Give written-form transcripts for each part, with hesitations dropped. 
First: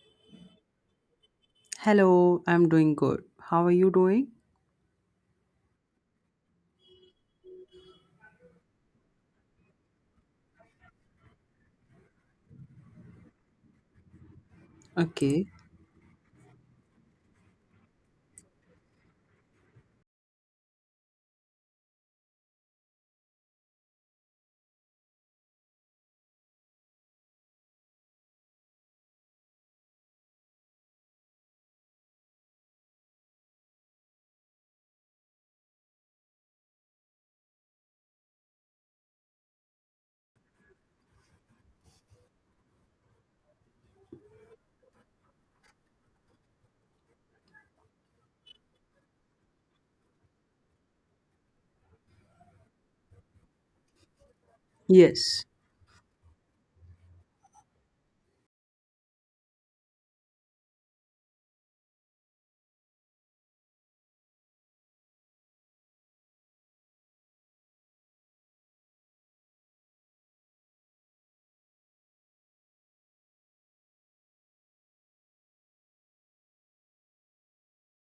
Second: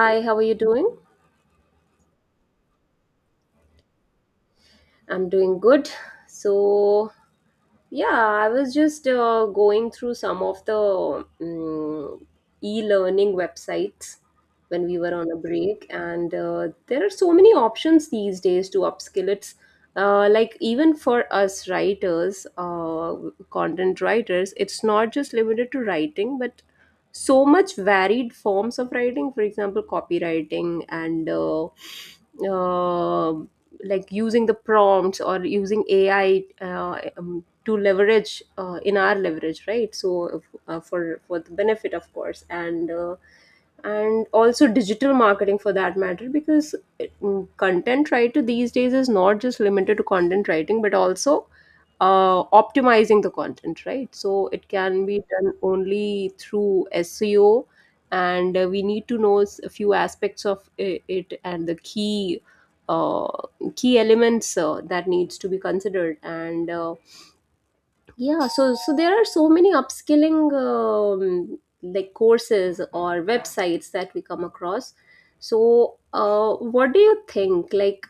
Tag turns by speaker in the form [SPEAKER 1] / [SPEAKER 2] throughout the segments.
[SPEAKER 1] Hi, how are you doing?
[SPEAKER 2] Hello, I'm doing good. How are you doing?
[SPEAKER 1] I'm doing good. So, yeah, I was just going through some of the e-learning websites when we were on a
[SPEAKER 2] Okay.
[SPEAKER 1] break, and there are so many options these days to upskill. It's like even for us writers, content writers, it's not just limited to writing, but so much varied forms of writing, for example copywriting and uh, like using the prompts or using ai, to leverage in our leverage, right? So for the benefit of course. And and also digital marketing for that matter, because content writer these days is not just limited to content writing but also optimizing the content, right? So it can be
[SPEAKER 2] Yes.
[SPEAKER 1] done only through SEO, and we need to know a few aspects of it and the key uh, key elements that needs to be considered. And yeah, so so there are so many upskilling like courses or websites that we come across. So, what do you think? Like,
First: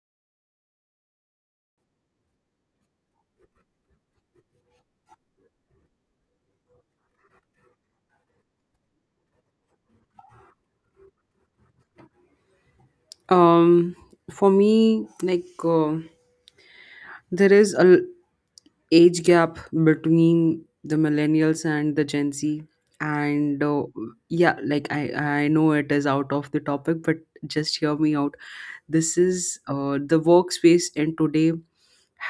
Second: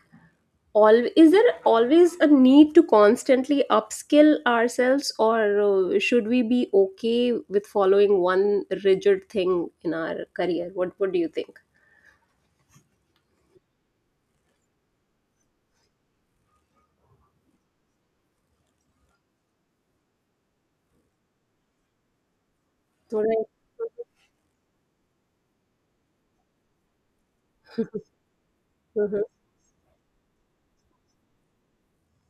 [SPEAKER 1] all, is there always a need to constantly upskill ourselves, or should we be okay with following one rigid thing in our career? What do you think?
[SPEAKER 2] Um for me like there is age gap between the millennials and the Gen Z,
[SPEAKER 1] Right.
[SPEAKER 2] and yeah, like I know it is out of the topic, but just hear me out. This
[SPEAKER 1] Mm-hmm.
[SPEAKER 2] is the workspace in today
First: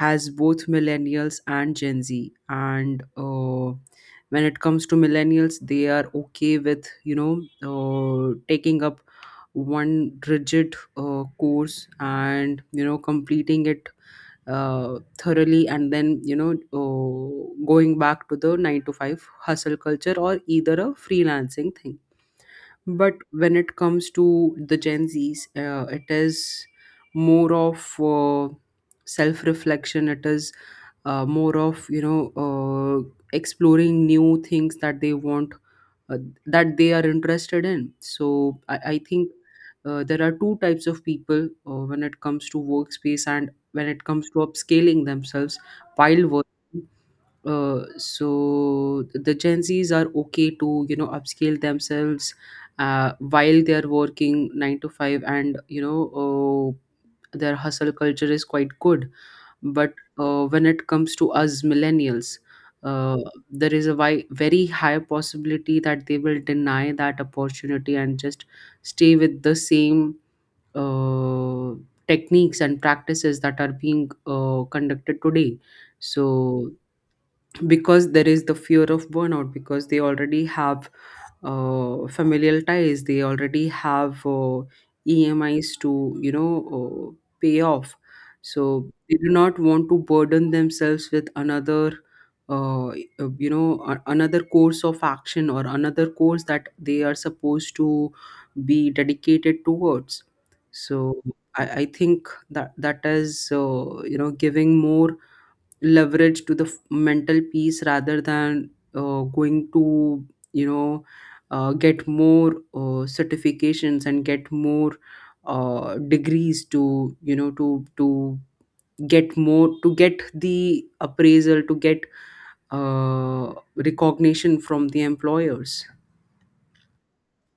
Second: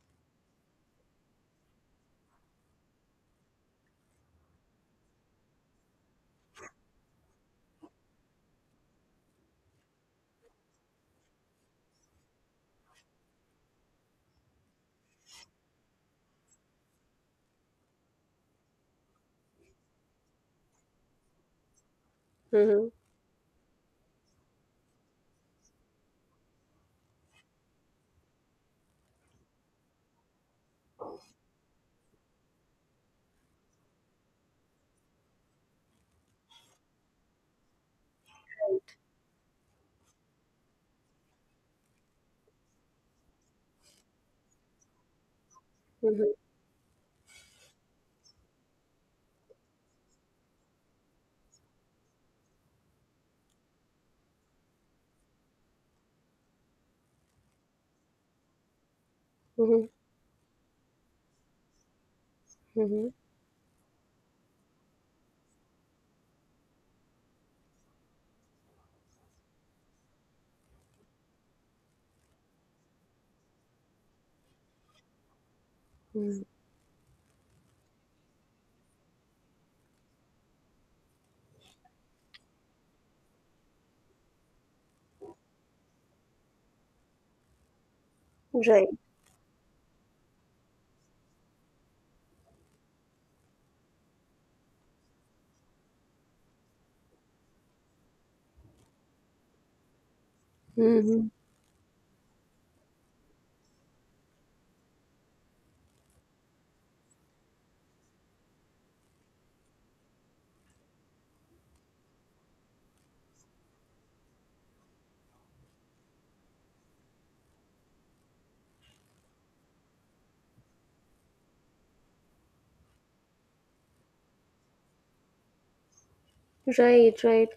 [SPEAKER 2] has both millennials and Gen Z. And when it comes to millennials, they are okay with, taking up one rigid course and completing it thoroughly, and then going back to the 9 to 5 hustle culture or either a freelancing thing.
[SPEAKER 1] Mm-hmm.
[SPEAKER 2] But when it comes to the Gen Zs, it is more of self-reflection. It is more of exploring new things that they want, uh, that they are interested in. So I think there are two types of people when it comes to workspace and when it comes to upscaling themselves while working. So the Gen Zs are okay to upscale themselves while they are working 9 to 5, and their hustle culture is quite good.
[SPEAKER 1] Mm-hmm.
[SPEAKER 2] But when it comes to us millennials,
[SPEAKER 1] Mm-hmm.
[SPEAKER 2] uh, there is a very high possibility that they will deny that opportunity and just stay with the same uh, techniques and practices that are being conducted today. So, because there is the fear of burnout, because they already have familial ties, they already have emis to uh, pay off, so
[SPEAKER 1] Right.
[SPEAKER 2] they do not want to burden themselves with another, uh, uh, another course of action or another course that they are supposed to be dedicated towards. So
[SPEAKER 1] Mhm.
[SPEAKER 2] I think that that is giving more leverage to the mental peace rather than going to you know get more certifications and get more degrees to to get more, to get the appraisal, to get recognition from the employers.
[SPEAKER 1] Right, right.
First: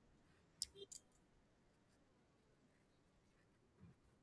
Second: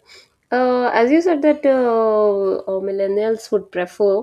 [SPEAKER 1] As you said that millennials would prefer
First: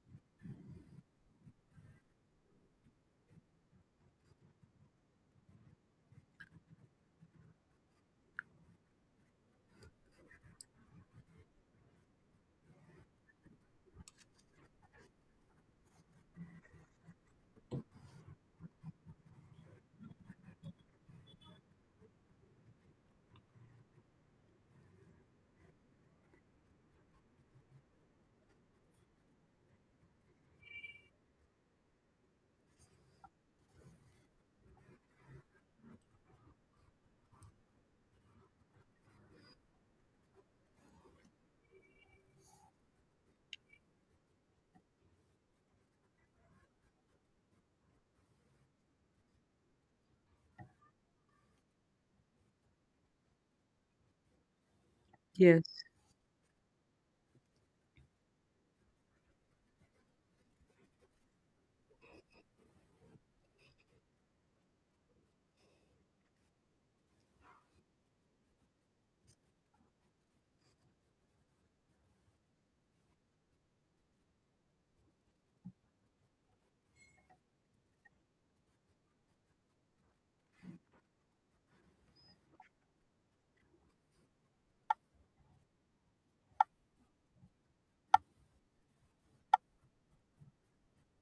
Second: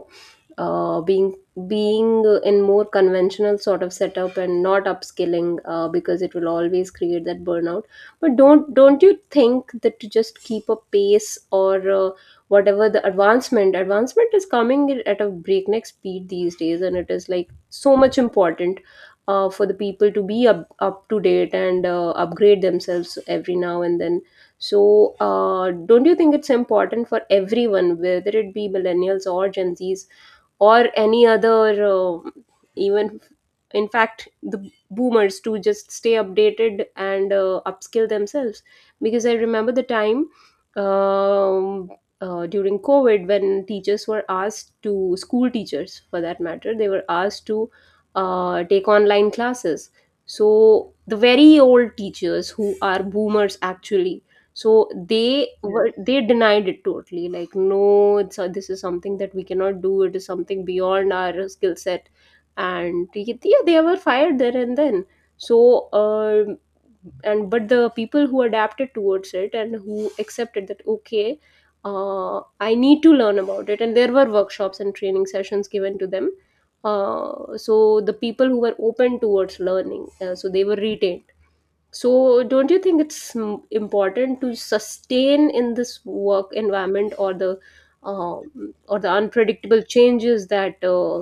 [SPEAKER 1] being, being in more conventional sort of setup and not upskilling because it will always create that burnout. But don't you think that to just keep a pace, or whatever the advancement is coming at a breakneck speed these days, and it is like so much important for the people to be up, up to date and upgrade themselves every now and then? So, don't you think it's important for everyone, whether it be millennials or Gen Zs or any other, uh, even in fact, the boomers, to just stay updated and upskill themselves? Because I remember the time, um, during COVID, when teachers were asked to, school teachers for that matter, they were asked to take online classes. So, the very old teachers who are boomers actually, so they, yeah,
[SPEAKER 2] Yes.
[SPEAKER 1] were, they denied it totally, like no it's a, this is something that we cannot do, it is something beyond our skill set. And yeah, they were fired there and then. So and but the people who adapted towards it and who accepted that okay, I need to learn about it, and there were workshops and training sessions given to them, so the people who were open towards learning, so they were retained. So, don't you think it's important to sustain in this work environment, um, or the unpredictable changes that uh,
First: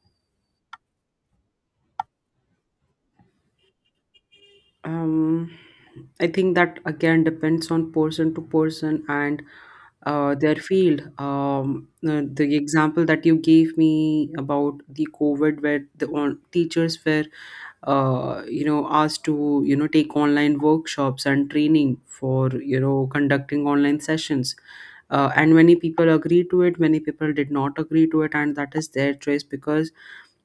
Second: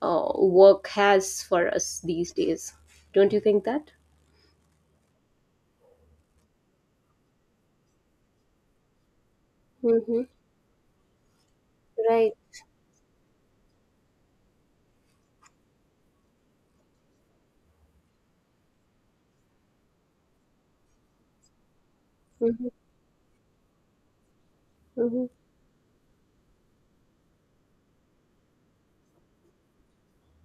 [SPEAKER 1] uh, work has for us these days? Don't you think that?
[SPEAKER 2] Um, I think that again depends on person to person and
[SPEAKER 1] Mm-hmm.
[SPEAKER 2] their field. Um, uh,
[SPEAKER 1] Right.
[SPEAKER 2] the example that you gave me about the COVID, where the teachers were, asked to take online workshops and training for
[SPEAKER 1] Mm-hmm.
[SPEAKER 2] conducting online sessions.
[SPEAKER 1] Mm-hmm.
[SPEAKER 2] And many people agreed to it, many people did not agree to it, and that is their choice, because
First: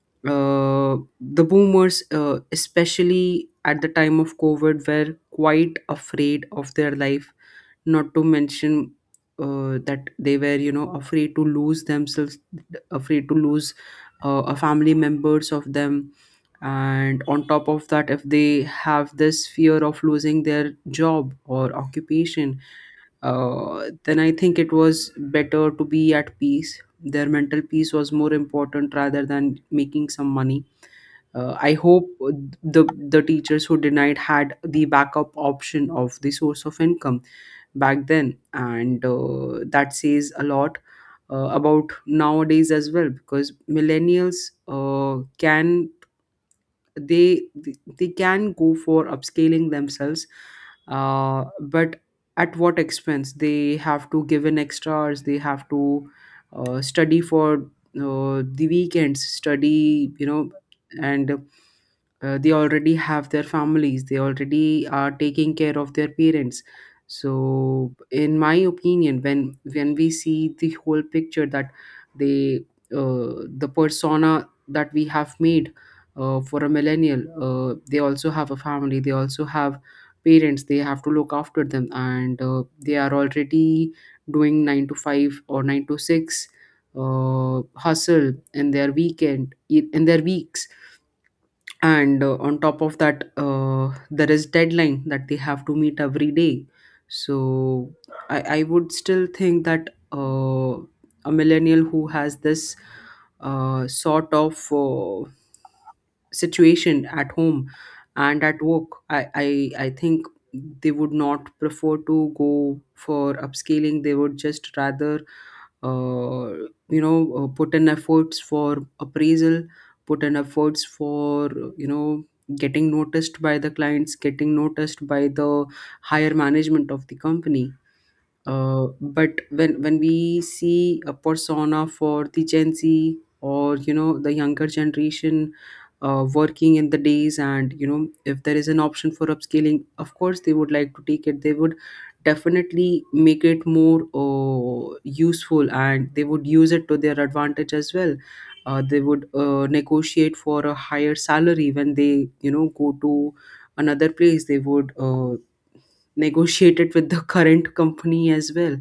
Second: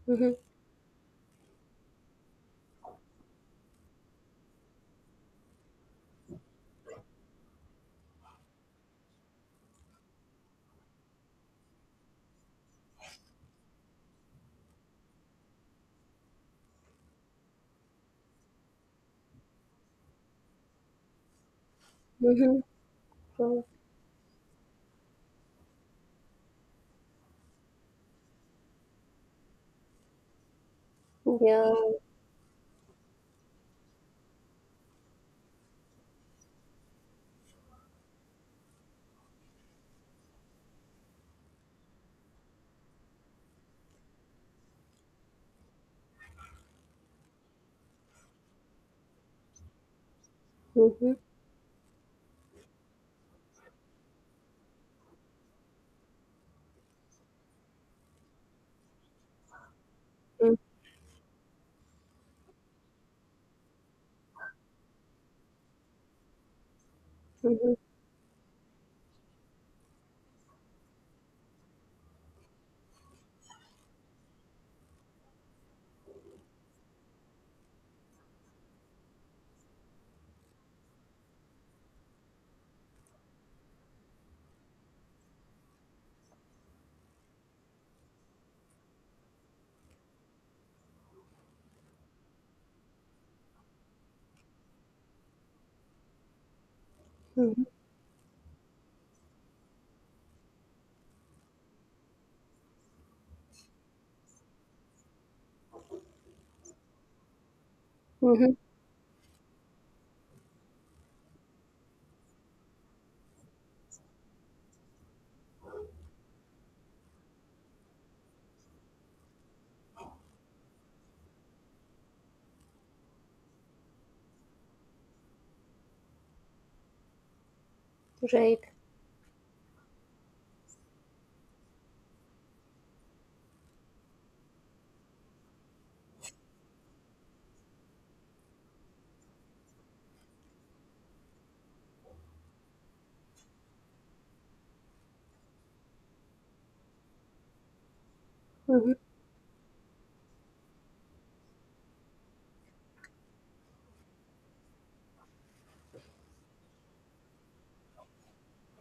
[SPEAKER 1] Mm-hmm.
[SPEAKER 2] the boomers, especially at the time of COVID, were quite afraid of their life, not to mention that they were, afraid to lose themselves, afraid to lose a family members of them. And on top of that, if they have this fear of losing their job or
[SPEAKER 1] Mm-hmm.
[SPEAKER 2] occupation, then I think it was better to be at peace. Their mental peace was more important rather than making some money.
[SPEAKER 1] Yeah.
[SPEAKER 2] I hope the the teachers who denied had the backup option of the source of income back then, and that says a lot about nowadays as well, because millennials can, they can go for upscaling themselves,
[SPEAKER 1] Mm-hmm.
[SPEAKER 2] but at what expense? They have to give in extras, they have to study for the weekends, study, and they already have their families, they already are taking care of their parents.
[SPEAKER 1] Mm-hmm.
[SPEAKER 2] So in my opinion, when we see the whole picture that they uh, the persona that we have made for a millennial, they also have a family, they also have parents they have to look after them. And they are already doing 9 to 5 or 9 to 6 hustle in their weekend, in their weeks, and on top of that, there is deadline that they have to meet every day.
[SPEAKER 1] Mm-hmm.
[SPEAKER 2] So I would still think that a millennial who has this sort of situation at home and
[SPEAKER 1] Mm-hmm.
[SPEAKER 2] at work, I think they would not prefer to go for upscaling. They would just rather uh, put in efforts for appraisal, put in efforts for you know getting noticed by the clients, getting noticed by the higher management of the company.
[SPEAKER 1] Right.
[SPEAKER 2] But when we see a persona for the Gen Z, or the younger generation working in the days, and if there is an option for upscaling, of course they would like to take it. They would definitely make it more useful, and they would use it to their advantage as well.
[SPEAKER 1] Mm-hmm.
[SPEAKER 2] They would negotiate for a higher salary when they go to another place. They would negotiate it with the current company as well,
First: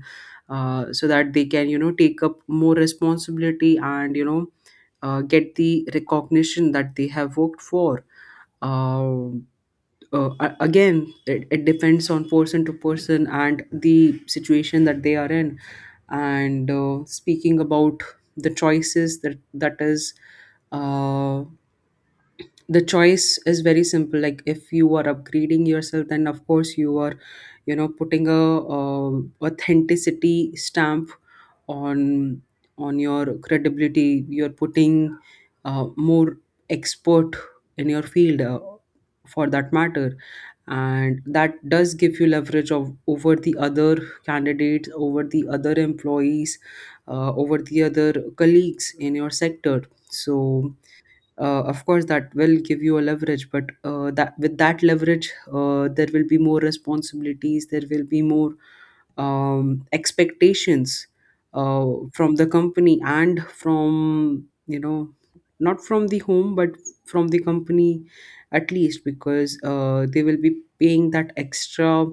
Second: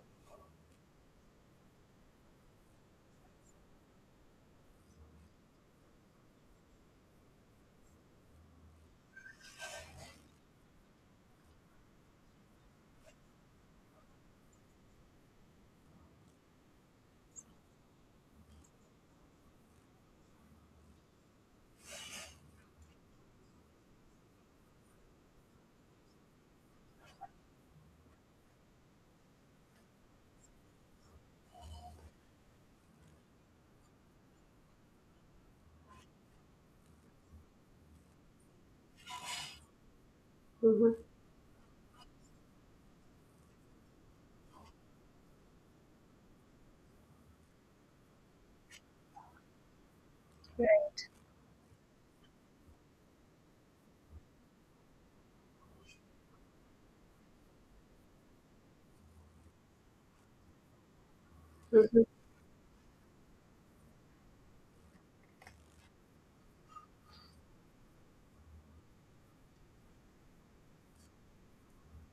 [SPEAKER 2] so that they can take up more responsibility, and get the recognition that they have worked for. uh, Again, it depends on person to person and the situation that they are in. And speaking about the choices, that that is uh, the choice is very simple. Like, if you are upgrading yourself, then of course you are putting a authenticity stamp on your credibility. You're putting more expert in your field, for that matter.
[SPEAKER 1] Mm-hmm.
[SPEAKER 2] And that does give you leverage of over the other candidates, over the other employees, over the other colleagues in your sector. So of course that will give you a leverage, but that with that leverage there will be more responsibilities, there will be more expectations uh, from the company and from, not from the home but from the company, at least, because they will be paying that extra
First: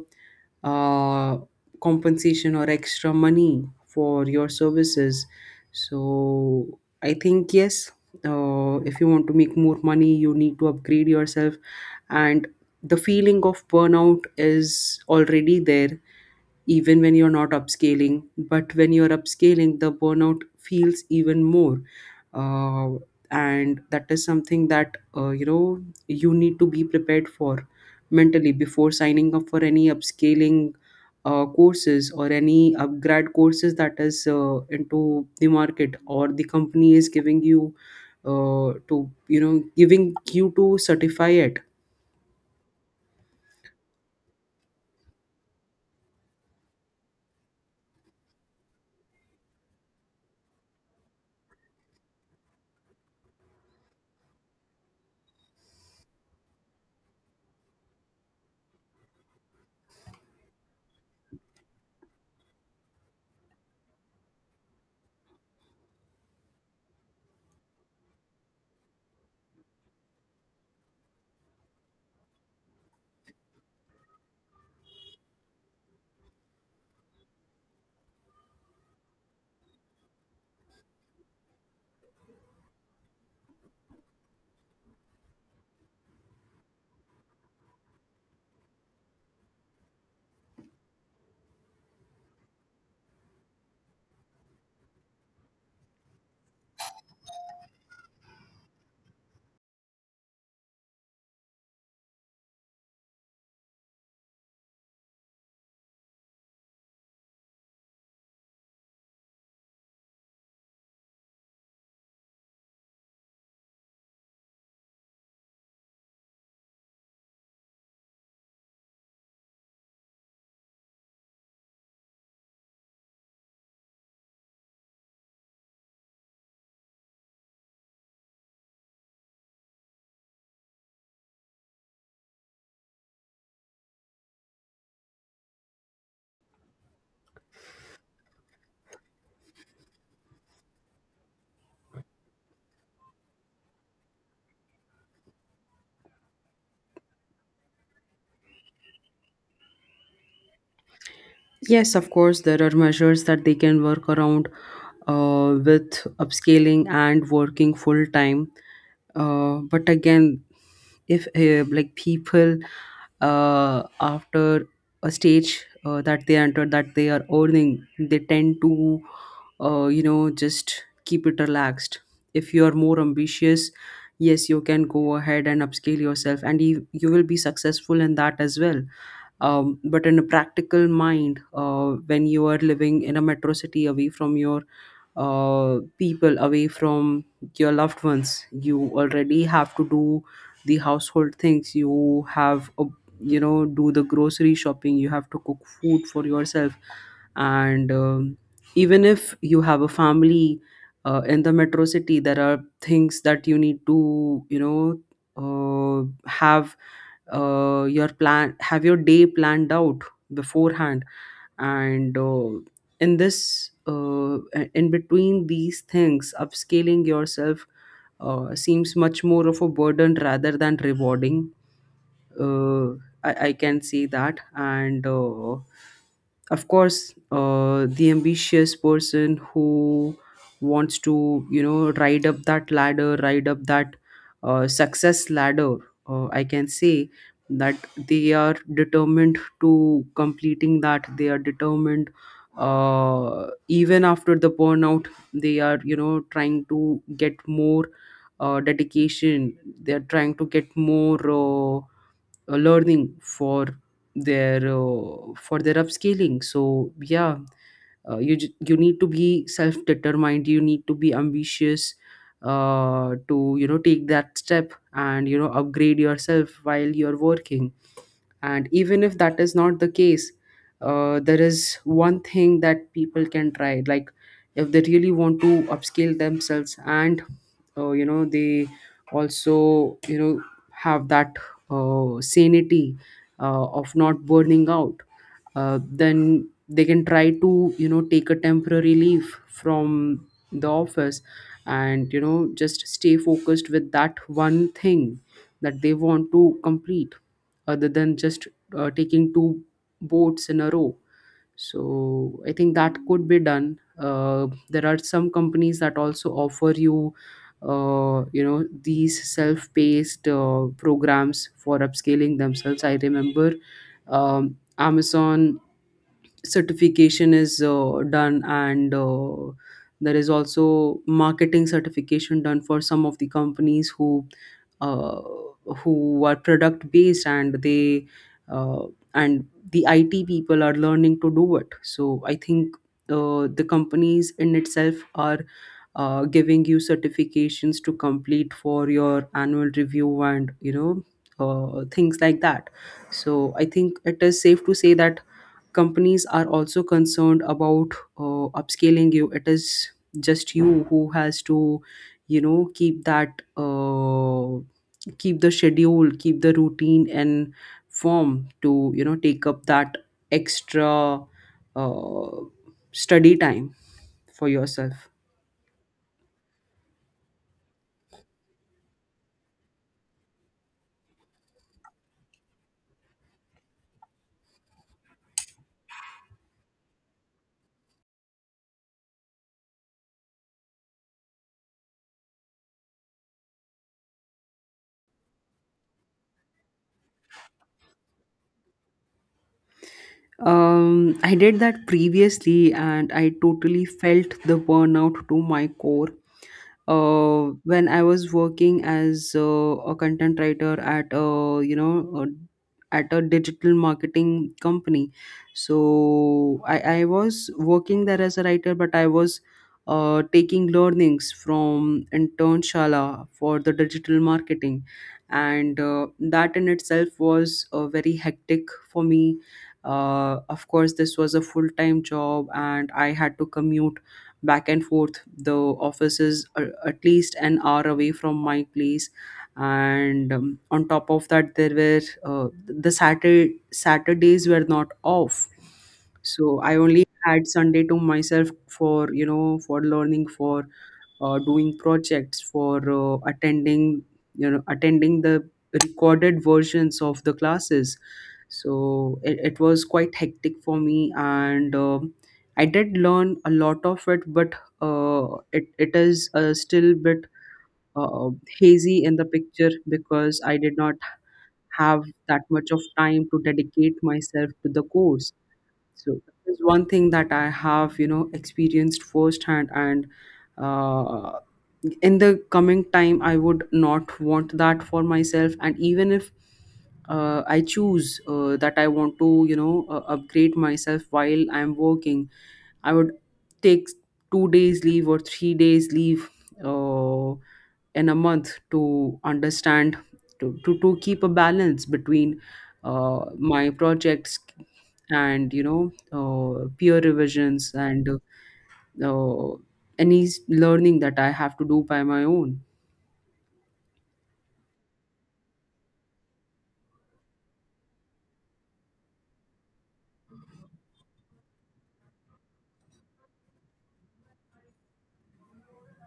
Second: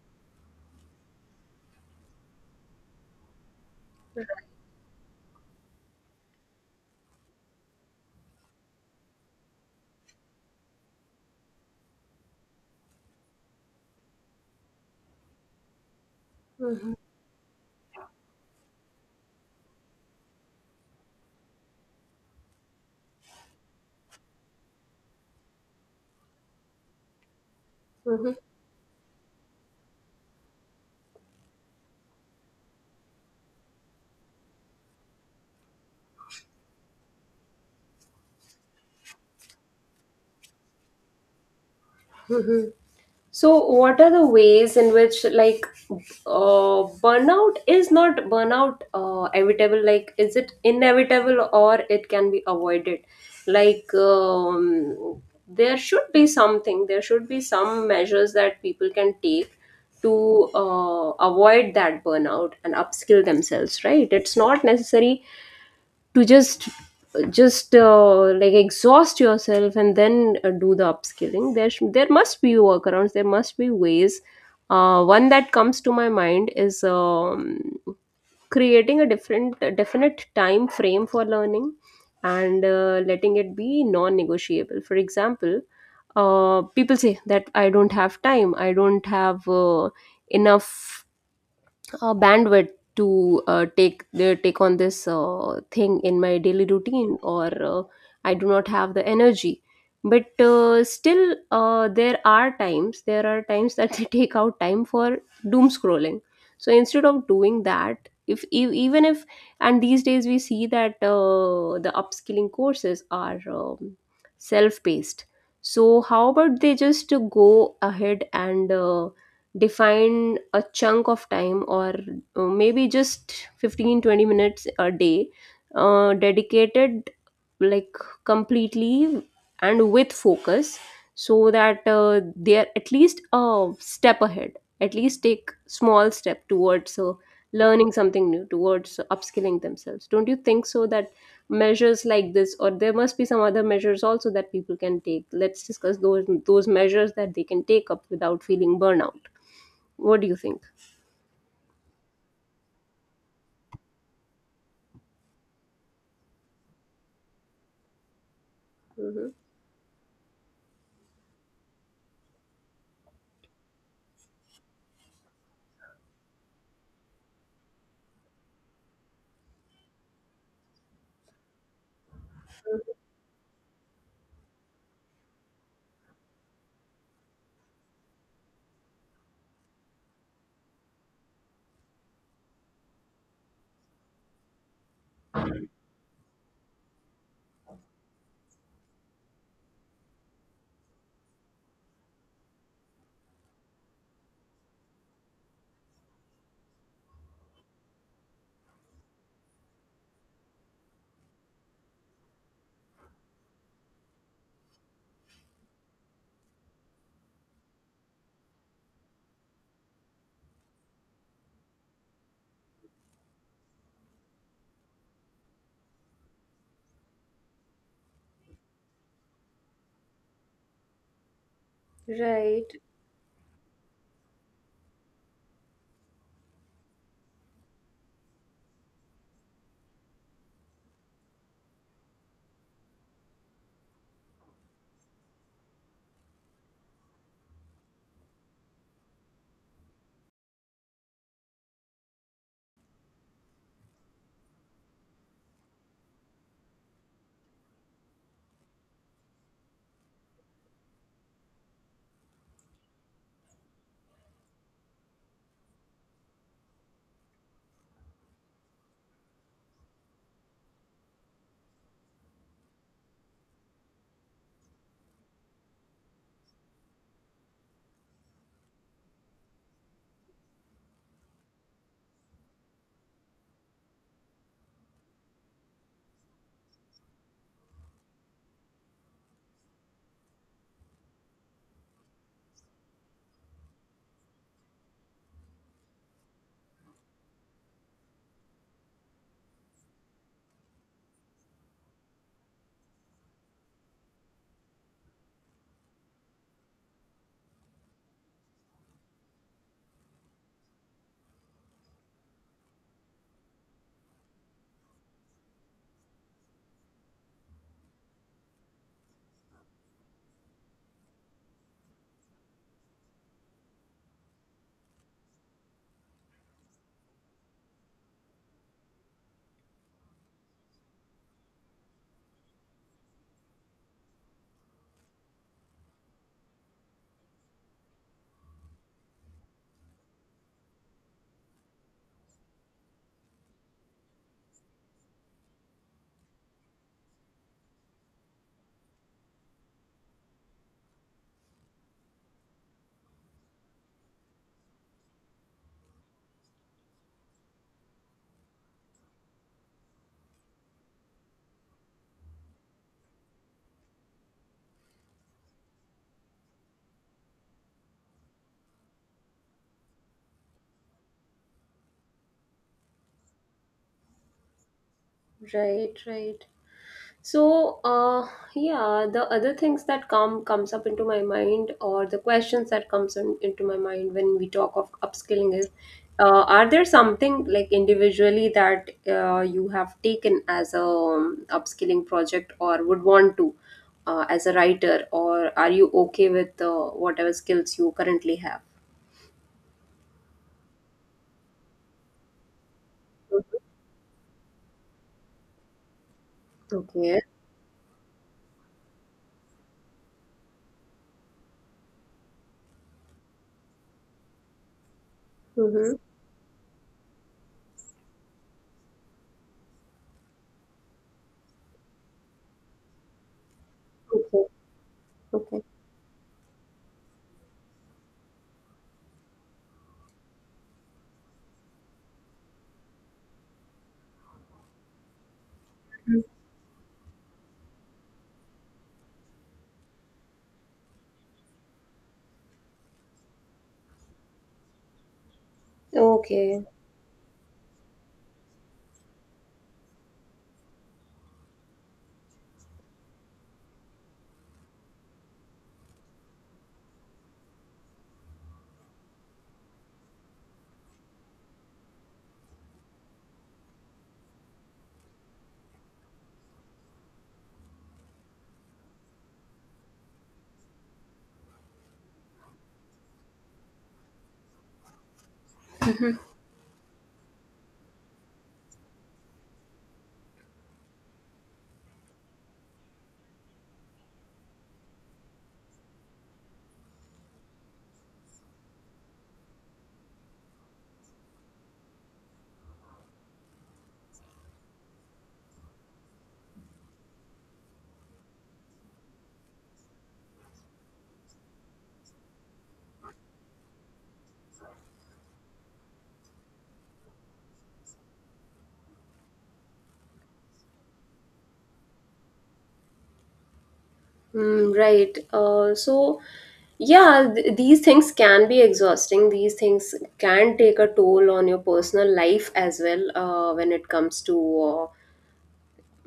[SPEAKER 2] uh, compensation or extra money for your services. So I think, yes, if you want to make more money you need to upgrade yourself. And the feeling of burnout is already there
[SPEAKER 1] Mm-hmm.
[SPEAKER 2] even when you're not upscaling. But when you're upscaling, the burnout feels even more. Uh, and that is something that you need to be prepared for mentally before signing up for any upscaling courses or any upgrad courses that is into the market, or the company is giving you, to certify it.
[SPEAKER 1] So, what are the ways in which, like, burnout is not burnout, evitable? Like, is it inevitable, or it can be avoided? Like, there should be something, there should be some measures that people can take to avoid that burnout and upskill themselves, right? It's not necessary to just, just like exhaust yourself and then do the upskilling. There there must be workarounds, there must be ways. One that comes to my mind is, creating a different, a definite time frame for learning, and letting it be non-negotiable. For example, people say that I don't have time, I don't have enough bandwidth to take the, take on this thing in my daily routine, or I do not have the energy. But still, there are times, there are times that they take out time for doom scrolling. So instead of doing that, if even if and these days we see that the upskilling courses are self-paced, so how about they just go ahead and define a chunk of time, or maybe just 15 to 20 minutes a day dedicated, like completely and with focus, so that they are at least a step ahead, at least take small step towards learning something new, towards upskilling themselves. Don't you think so, that measures like this, or there must be some other measures also that people can take? Let's discuss those measures that they can take up without feeling burnout. What do you think?
[SPEAKER 2] Yes, of course, there are measures that they can work around with upscaling and working full time.
[SPEAKER 1] Hmm.
[SPEAKER 2] But again, if like, people after a stage that they enter, that they are earning, they tend to just keep it relaxed. If you are more ambitious, yes, you can go ahead and upscale yourself, and you will be successful in that as well. But in a practical mind, when you are living in a metro city away from your people, away from your loved ones, you already have to do the household things, you have a, you know do the grocery shopping, you have to cook food for yourself. And even if you have a family in the metro city, there are things that you need to, have your plan, have your day planned out beforehand. And uh, in this uh, in between these things, upscaling yourself seems much more of a burden rather than rewarding.
[SPEAKER 1] Right,
[SPEAKER 2] uh, I can see that, and of course the ambitious person who wants to ride up that success ladder. I can say that they are determined to completing, that they are determined even after the burnout. They are trying to get more dedication, they are trying to get more learning for their upscaling. So yeah, you you need to be self determined, you need to be ambitious, to take that step and upgrade yourself while you're working. And even if that is not the case, there is one thing that people can try. Like, if they really want to upscale themselves and they also have that sanity of not burning out, then they can try to take a temporary leave from the office and just stay focused with that one thing that they want to complete, other than just taking two boats in a row. So I think that could be done. There are some companies that also offer you these self-paced programs for upscaling themselves. I remember Amazon certification is done, and there is also marketing certification done for some of the companies uh, who are product based, and they uh, and the IT people are learning to do it. So I think the companies in itself are giving you certifications to complete for your annual review, and things like that. So I think it is safe to say that companies are also concerned about upscaling you. It is just you who has to you know keep that uh, keep the schedule, keep the routine and form to take up that extra uh, study time for yourself.
[SPEAKER 1] right, right. So, yeah, the other things that comes up into my mind, or the questions that comes in, into my mind when we talk of upskilling is, are there something like individually that you have taken as a, upskilling project, or would want to, as a writer, or are you okay with whatever skills you currently have?
[SPEAKER 2] um I did that previously, and I
[SPEAKER 1] Mhm.
[SPEAKER 2] totally felt the burnout to my core
[SPEAKER 1] Okay.
[SPEAKER 2] when I was working as a content writer at a you know a, at a digital marketing company.
[SPEAKER 1] Mm-hmm.
[SPEAKER 2] So I was working there as a writer, but I was taking learnings from internshala for the digital
[SPEAKER 1] Okay.
[SPEAKER 2] marketing,
[SPEAKER 1] Okay.
[SPEAKER 2] and that in itself was very hectic for me. Of course, this was a full time job, and I had to commute back and forth. The office
[SPEAKER 1] Mm.
[SPEAKER 2] is at least an hour away from my place, and on top of that, the Saturdays were not off, so
[SPEAKER 1] Okay.
[SPEAKER 2] I only had Sunday to myself, for you know for learning, for doing projects, for attending attending the recorded versions of the classes. So it was quite hectic for me, and I did learn a lot of it, but uh, it is still bit uh, hazy in the picture because I did not have that much of time to dedicate myself to the course. So that is one thing that I have experienced firsthand, and uh, in the coming time, I would not want that for myself. And even if I choose that I want to upgrade myself while I'm working, I would take 2 days leave or 3 days leave uh, in a month to understand, to keep a balance between my projects and peer revisions, and uh, any learning that I have to do by my own.
[SPEAKER 1] Mm, right. These things can be exhausting. These things can take a toll on your personal life as well, when it comes to uh,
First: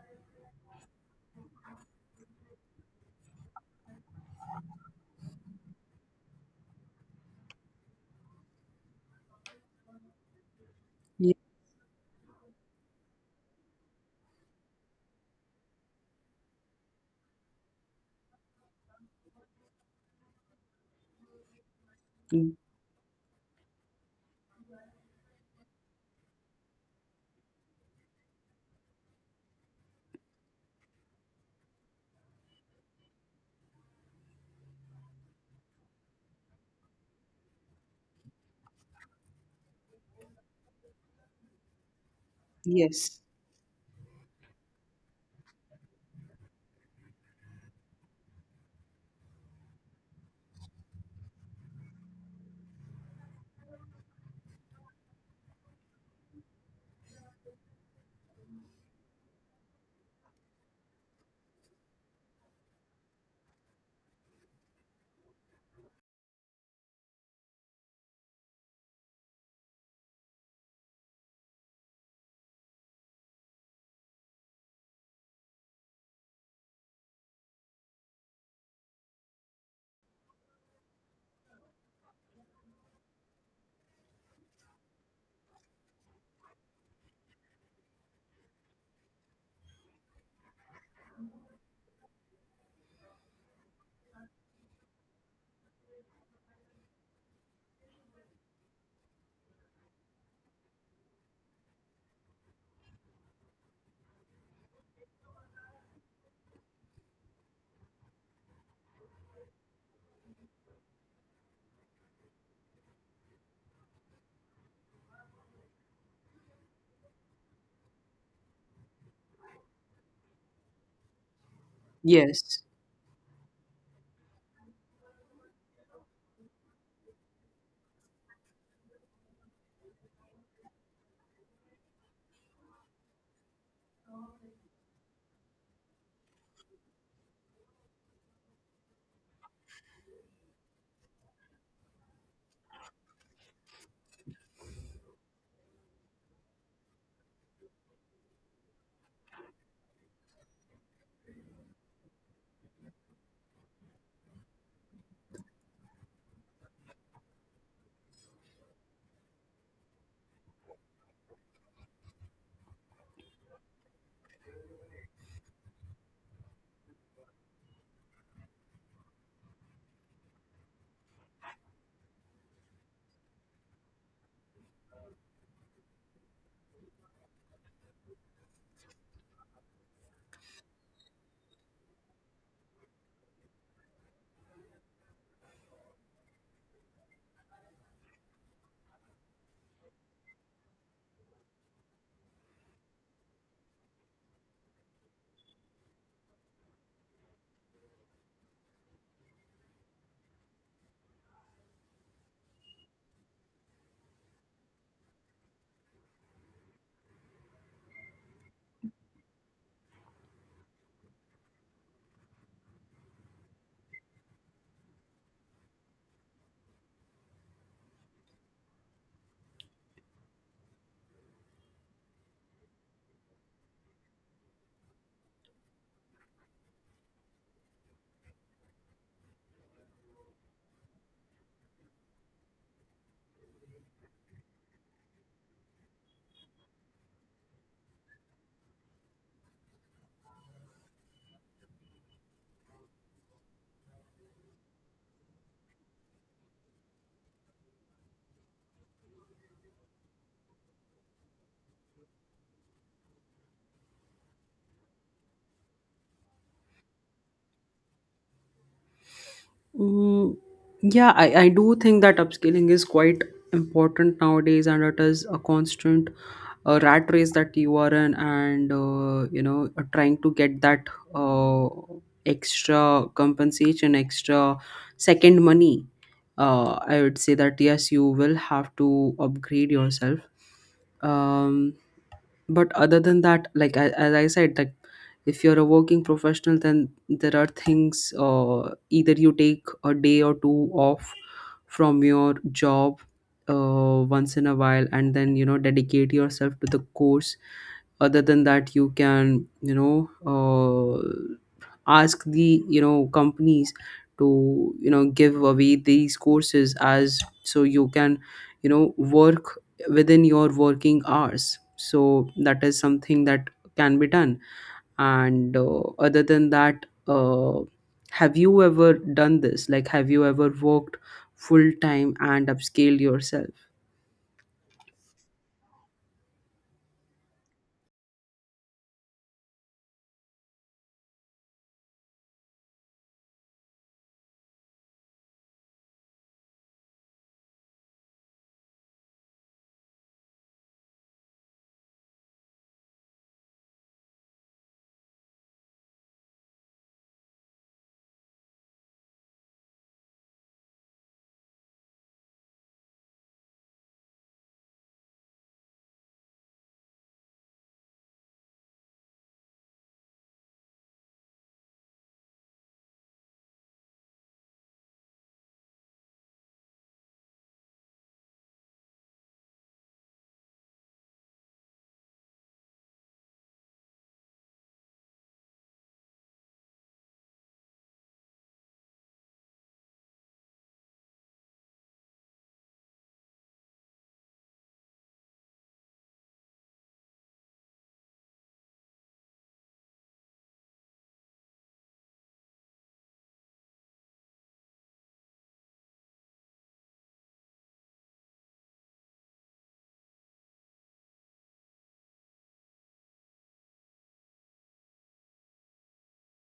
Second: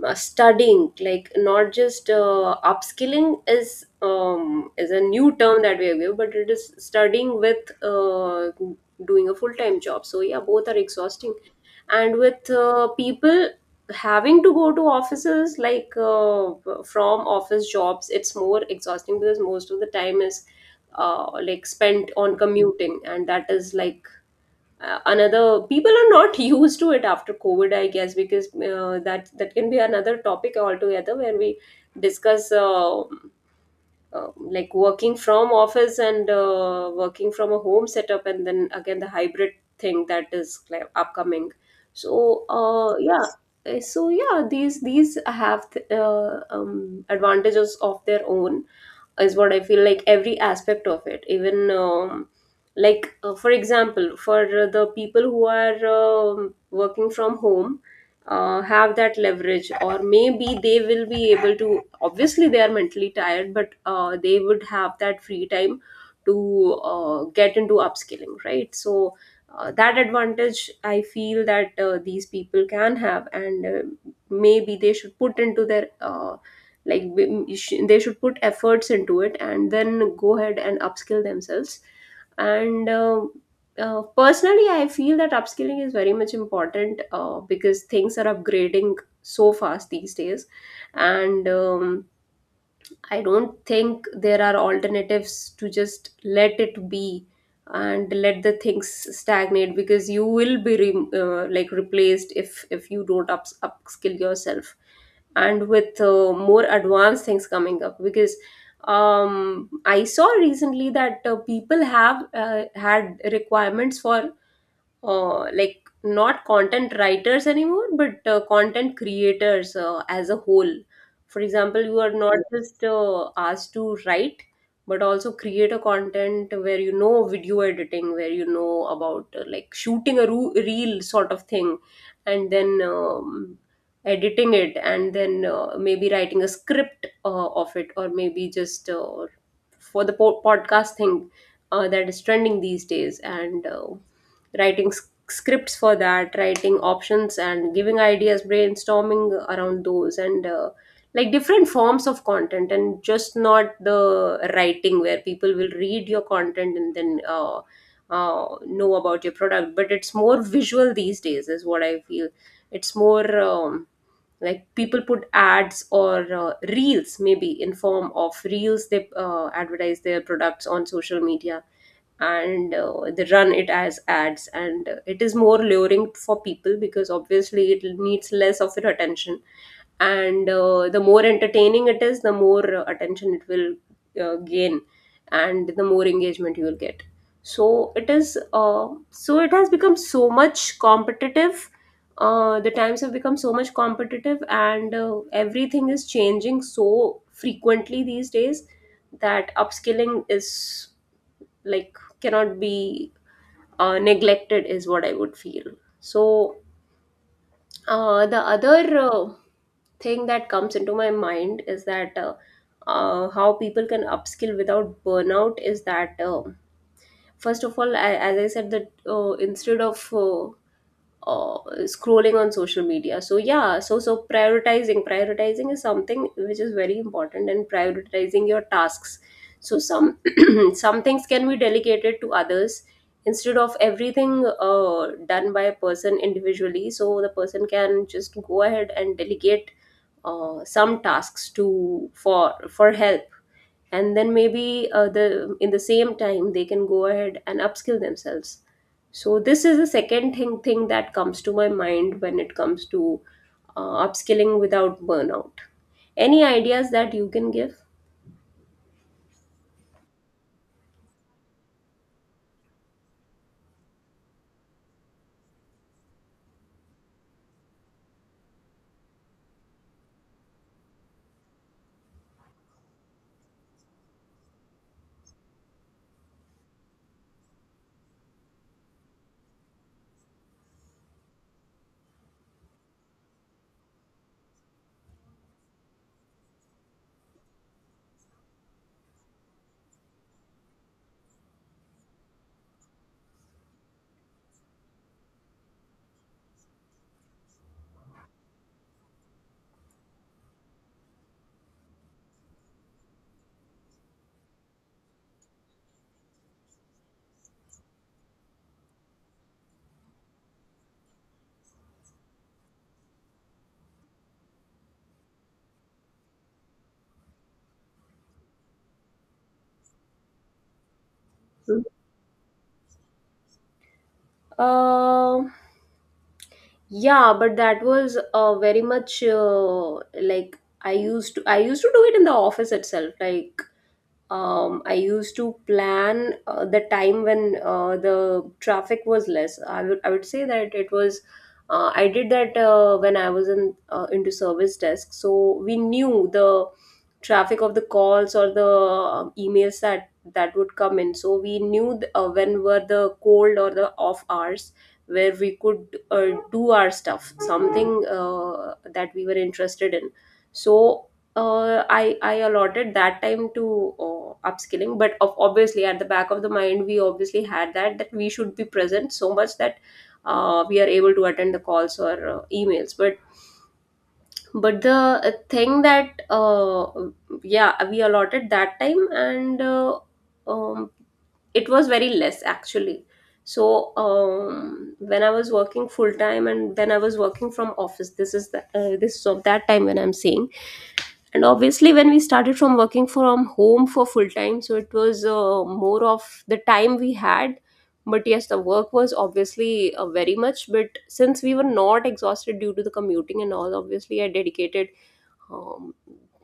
[SPEAKER 1] studying, like not just, upskilling is a new term that we have given, but it is studying with doing a full-time job. So yeah, both are exhausting,
[SPEAKER 2] Ye-
[SPEAKER 1] and with people having to go to offices, like from office jobs, it's more exhausting because most of the time is like spent on
[SPEAKER 2] mm,
[SPEAKER 1] commuting, and that is like another, people are not used to it after covid I guess, because that can be another topic altogether, where we discuss like working from office and working from a home setup, and then again the hybrid thing that is like, upcoming. So
[SPEAKER 2] Yes.
[SPEAKER 1] yeah. So yeah, these have advantages of their own, is what I feel, like every aspect of it, even, like for example, for the people who are working from home, have that leverage, or maybe they will be able to. Obviously, they are mentally tired, but they would have that free time to get into upskilling, right? So. That advantage I feel that these people can have, and maybe they should put into their, like they should put efforts into it, and then go ahead and upskill themselves. And Personally I feel that upskilling is very much important, because things are upgrading so fast these days, and I don't think there are alternatives to just let it be and let the things stagnate, because you will be like replaced if you don't up upskill yourself. And with more advanced things coming up, because I saw recently that people have had requirements for like not content writers anymore, but content creators as a whole. For example, you are not
[SPEAKER 2] Yes.
[SPEAKER 1] just asked to write but also create a content, where you know video editing, where you know about like shooting a reel sort of thing, and then editing it, and then maybe writing a script of it, or maybe just for the podcast thing that is trending these days. And writing scripts for that, writing options, and giving ideas, brainstorming around those, and like different forms of content, and just not the writing where people will read your content and then know about your product. But it's more visual these days, is what I feel. It's more, like people put ads, or reels, maybe in form of reels they advertise their products on social media, and they run it as ads, and it is more luring for people, because obviously it needs less of your attention. And the more entertaining it is, the more attention it will gain, and the more engagement you will get. So it is it has become so much competitive, the times have become so much competitive, and everything is changing so frequently these days, that upskilling is like cannot be neglected, is what I would feel. So the other thing that comes into my mind is that, how people can upskill without burnout is that, first of all I, as I said that, instead of uh, scrolling on social media, so yeah, so so prioritizing is something which is very important, and prioritizing your tasks, so some, and some things can be delegated to others, instead of everything done by a person individually. So the person can just go ahead and delegate some tasks to for help, and then maybe the in the same time they can go ahead and upskill themselves. So this is the second thing that comes to my mind when it comes to upskilling without burnout. Any ideas that you can give?
[SPEAKER 2] Mm, yeah, I do think that upscaling is quite important nowadays, and it is a constant rat race that you are in, and trying to get that uh, extra compensation, extra second money. I would say that yes, you will have to upgrade yourself. Um, but other than that, like, as I said, like, if you're a working professional, then there are things, either you take a day or two off from your job once in a while, and then dedicate yourself to the course. Other than that, you can ask the companies to give away these courses, as so you can work within your working hours. So that is something that can be done. And other than that, have you ever done this? Like, have you ever worked full time and upscale yourself?
[SPEAKER 1] Um. Yeah, but that was very much like I used to do it in the office itself. Like I used to plan the time when the traffic was less. I would say that it was I did that when I was in into service desk. So we knew the traffic of the calls or the emails that would come in. So we knew when were the cold or the off hours where we could do our stuff, something that we were interested in. So I allotted that time to upskilling, but of obviously at the back of the mind we obviously had that we should be present so much that we are able to attend the calls or emails. But the thing that yeah, we allotted that time and um, it was very less actually. So when I was working full time and then I was working from office, this is this is of that time when I'm saying, and obviously when we started from working from home for full time, so it was more of the time we had, but yes, the work was obviously very much, but since we were not exhausted due to the commuting and all, obviously I dedicated um,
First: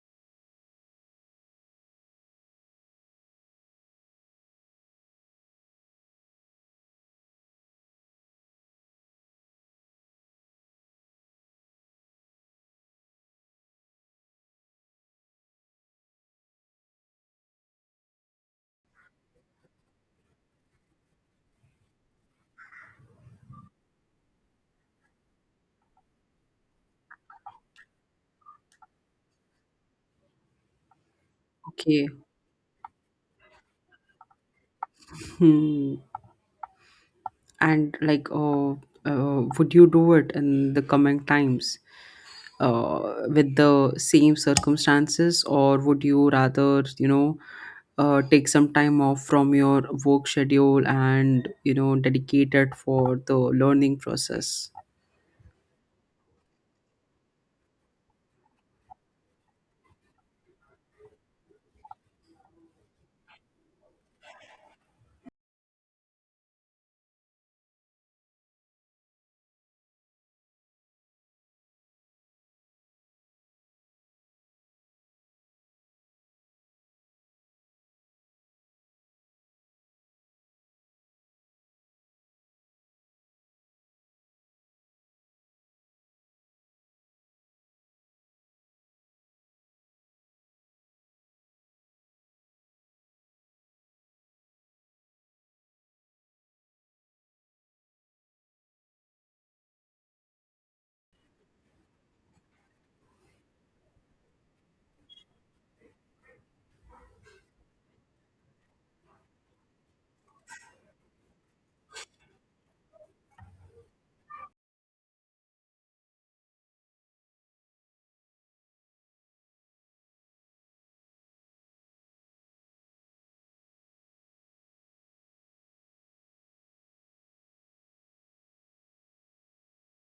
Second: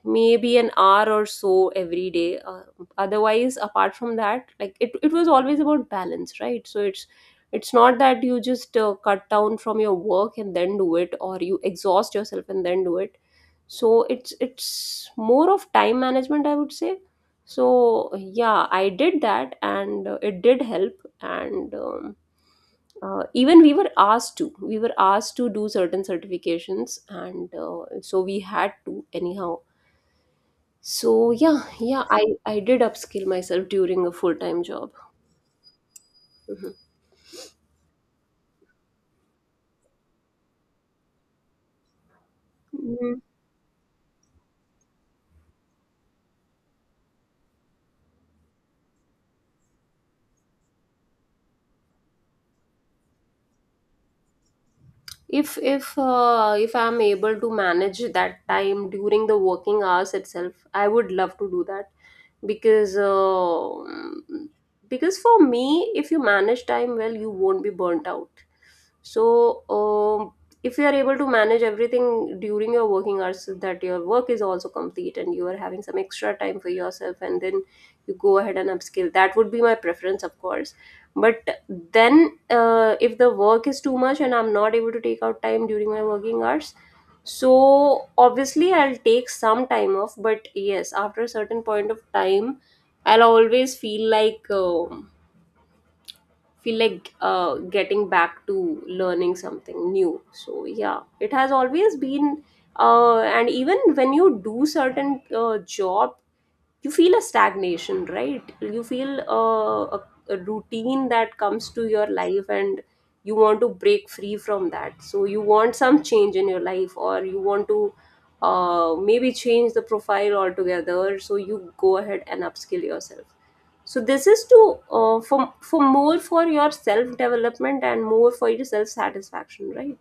[SPEAKER 1] maybe an hour or so every day otherwise. Apart from that, like it was always about balance, right? So it's not that you just cut down from your work and then do it, or you exhaust yourself and then do it. So it's more of time management, I would say. So yeah, I did that and it did help. And even we were asked to do certain certifications and so we had to anyhow. So yeah yeah
[SPEAKER 2] Okay.
[SPEAKER 1] i i did upskill myself during a full time job.
[SPEAKER 2] Hmm. And, like, would you do it in the coming times
[SPEAKER 1] Mhm.
[SPEAKER 2] with the same circumstances, or would you rather take some time off from your work schedule and dedicate it for the learning process?
[SPEAKER 1] If I'm able to manage that time during the working hours itself, I would love to do that, because uh, because for me, if you manage time well, you won't be burnt out. So if you are able to manage everything during your working hours so that your work is also complete and you are having some extra time for yourself, and then you go ahead and upskill, that would be my preference, of course. But then if the work is too much and I'm not able to take out time during my working hours, so obviously I'll take some time off. But yes, after a certain point of time, I'll always feel like getting back to learning something new. So yeah, it has always been and even when you do certain job, you feel a stagnation, right? You feel uh, a, a routine that comes to your life, and you want to break free from that, so you want some change in your life, or you want to maybe change the profile altogether, so you go ahead and upskill yourself. So this is to for more for your self development and more for your self satisfaction, right?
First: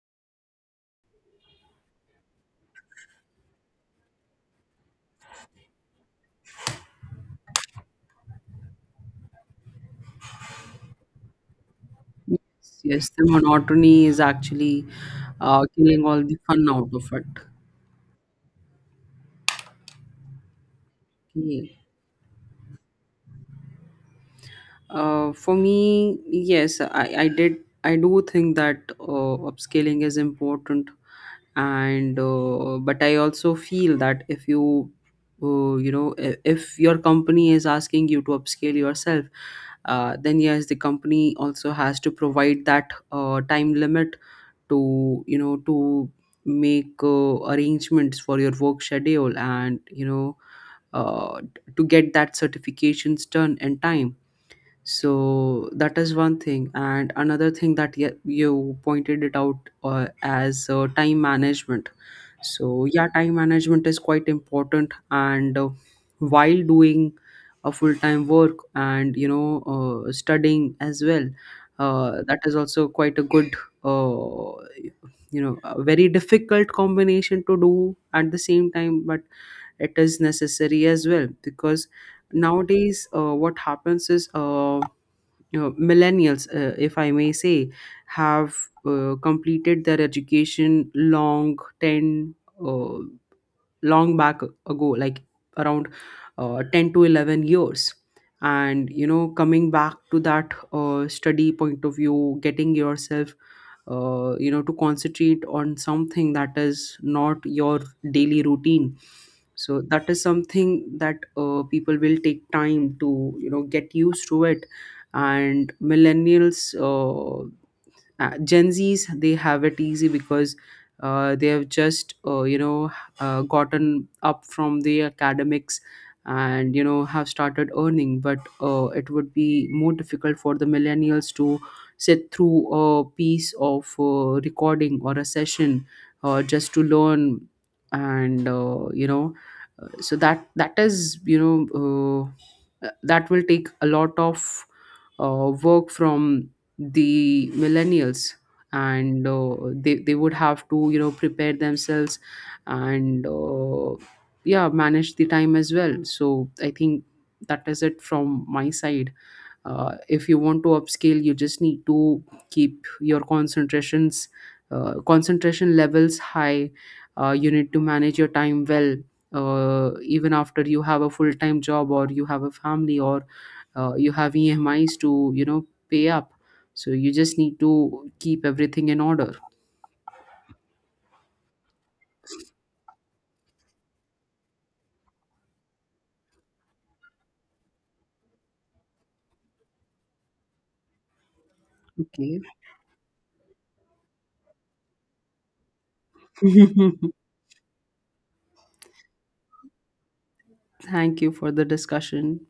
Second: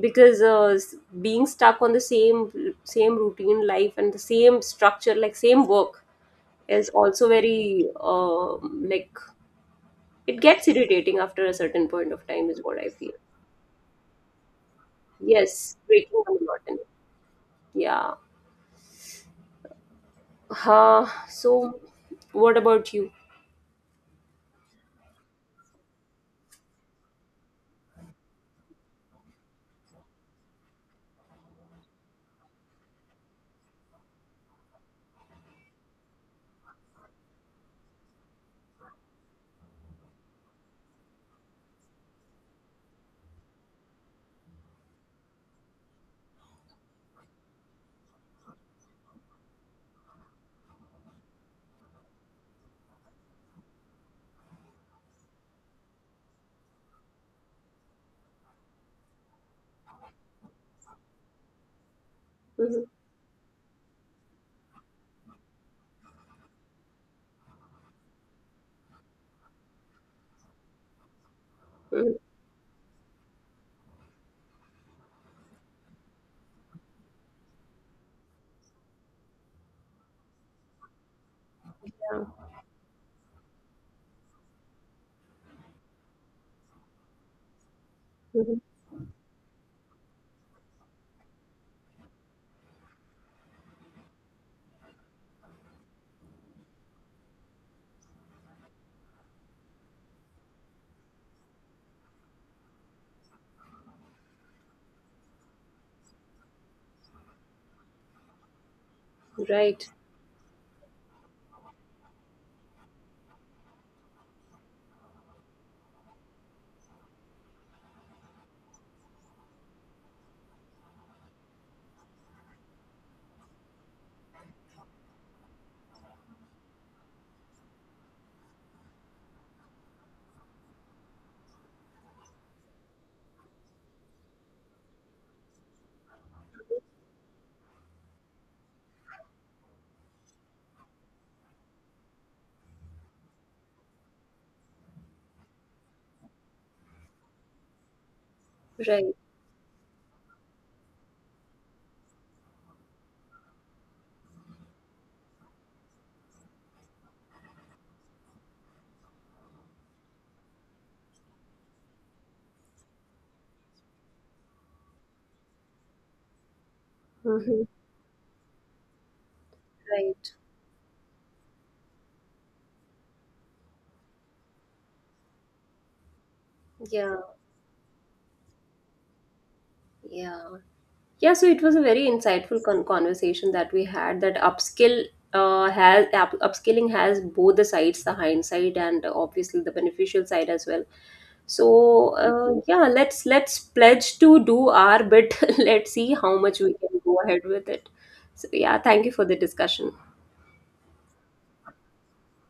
[SPEAKER 1] Because being stuck on the same routine life and the same structure, like same work, is also very like it gets irritating after a certain point of time is what
[SPEAKER 2] Yes,
[SPEAKER 1] I
[SPEAKER 2] yes,
[SPEAKER 1] feel.
[SPEAKER 2] the monotony is actually
[SPEAKER 1] Yes,
[SPEAKER 2] killing
[SPEAKER 1] breaking
[SPEAKER 2] all
[SPEAKER 1] the
[SPEAKER 2] the fun
[SPEAKER 1] monotony.
[SPEAKER 2] out of it.
[SPEAKER 1] Yeah. Huh.
[SPEAKER 2] Yeah.
[SPEAKER 1] So, what about you?
[SPEAKER 2] For me, yes, I did. I do think that upscaling is important, and but I also feel that if you, you know, I- if your company is asking you to upscale yourself, then yes, the company also has to provide that time limit to make arrangements for your work schedule, and uh, to get that certifications done in time. So that is one thing, and another thing that you pointed it out as time management.
[SPEAKER 1] Mhm.
[SPEAKER 2] So yeah, time management is quite important, and while doing a full-time work and studying as well,
[SPEAKER 1] Mhm.
[SPEAKER 2] that is also quite a good uh, a very difficult combination to do at the same time, but it is necessary as well because
[SPEAKER 1] Yeah.
[SPEAKER 2] nowadays what happens is millennials, if I may say, have
[SPEAKER 1] Mhm.
[SPEAKER 2] completed their education long 10, uh, long back ago, like around 10 to 11 years. And coming back to that study point of view, getting yourself to concentrate on something that is not your daily routine. So
[SPEAKER 1] Right.
[SPEAKER 2] that is something that people will take time to get used to it. And millennials, Gen Zs, they have it easy because they have just gotten up from the academics and have started earning. But it would be more difficult for the millennials to sit through a piece of recording or a session just to learn. And so that that is that will take a lot of work from the millennials.
[SPEAKER 1] Right.
[SPEAKER 2] And they would have to prepare themselves, and yeah, manage the time as well. So I think that is it from my side. If you want to upscale, you just need to keep your concentration levels high. You
[SPEAKER 1] Mhm.
[SPEAKER 2] need to manage your time well, even
[SPEAKER 1] Right.
[SPEAKER 2] after you have a full-time job or you have a family, or you have EMIs to pay up. So you
[SPEAKER 1] Yeah.
[SPEAKER 2] just need to keep everything in order.
[SPEAKER 1] Yeah. Yeah, so it was a very insightful conversation that we had, that upskilling has both the sides, the hindsight and obviously the beneficial side as well. So
[SPEAKER 2] Okay.
[SPEAKER 1] yeah, let's pledge to do our bit. Let's see how much we can go ahead with it. So yeah, thank you for the discussion.
[SPEAKER 2] Thank you for the discussion.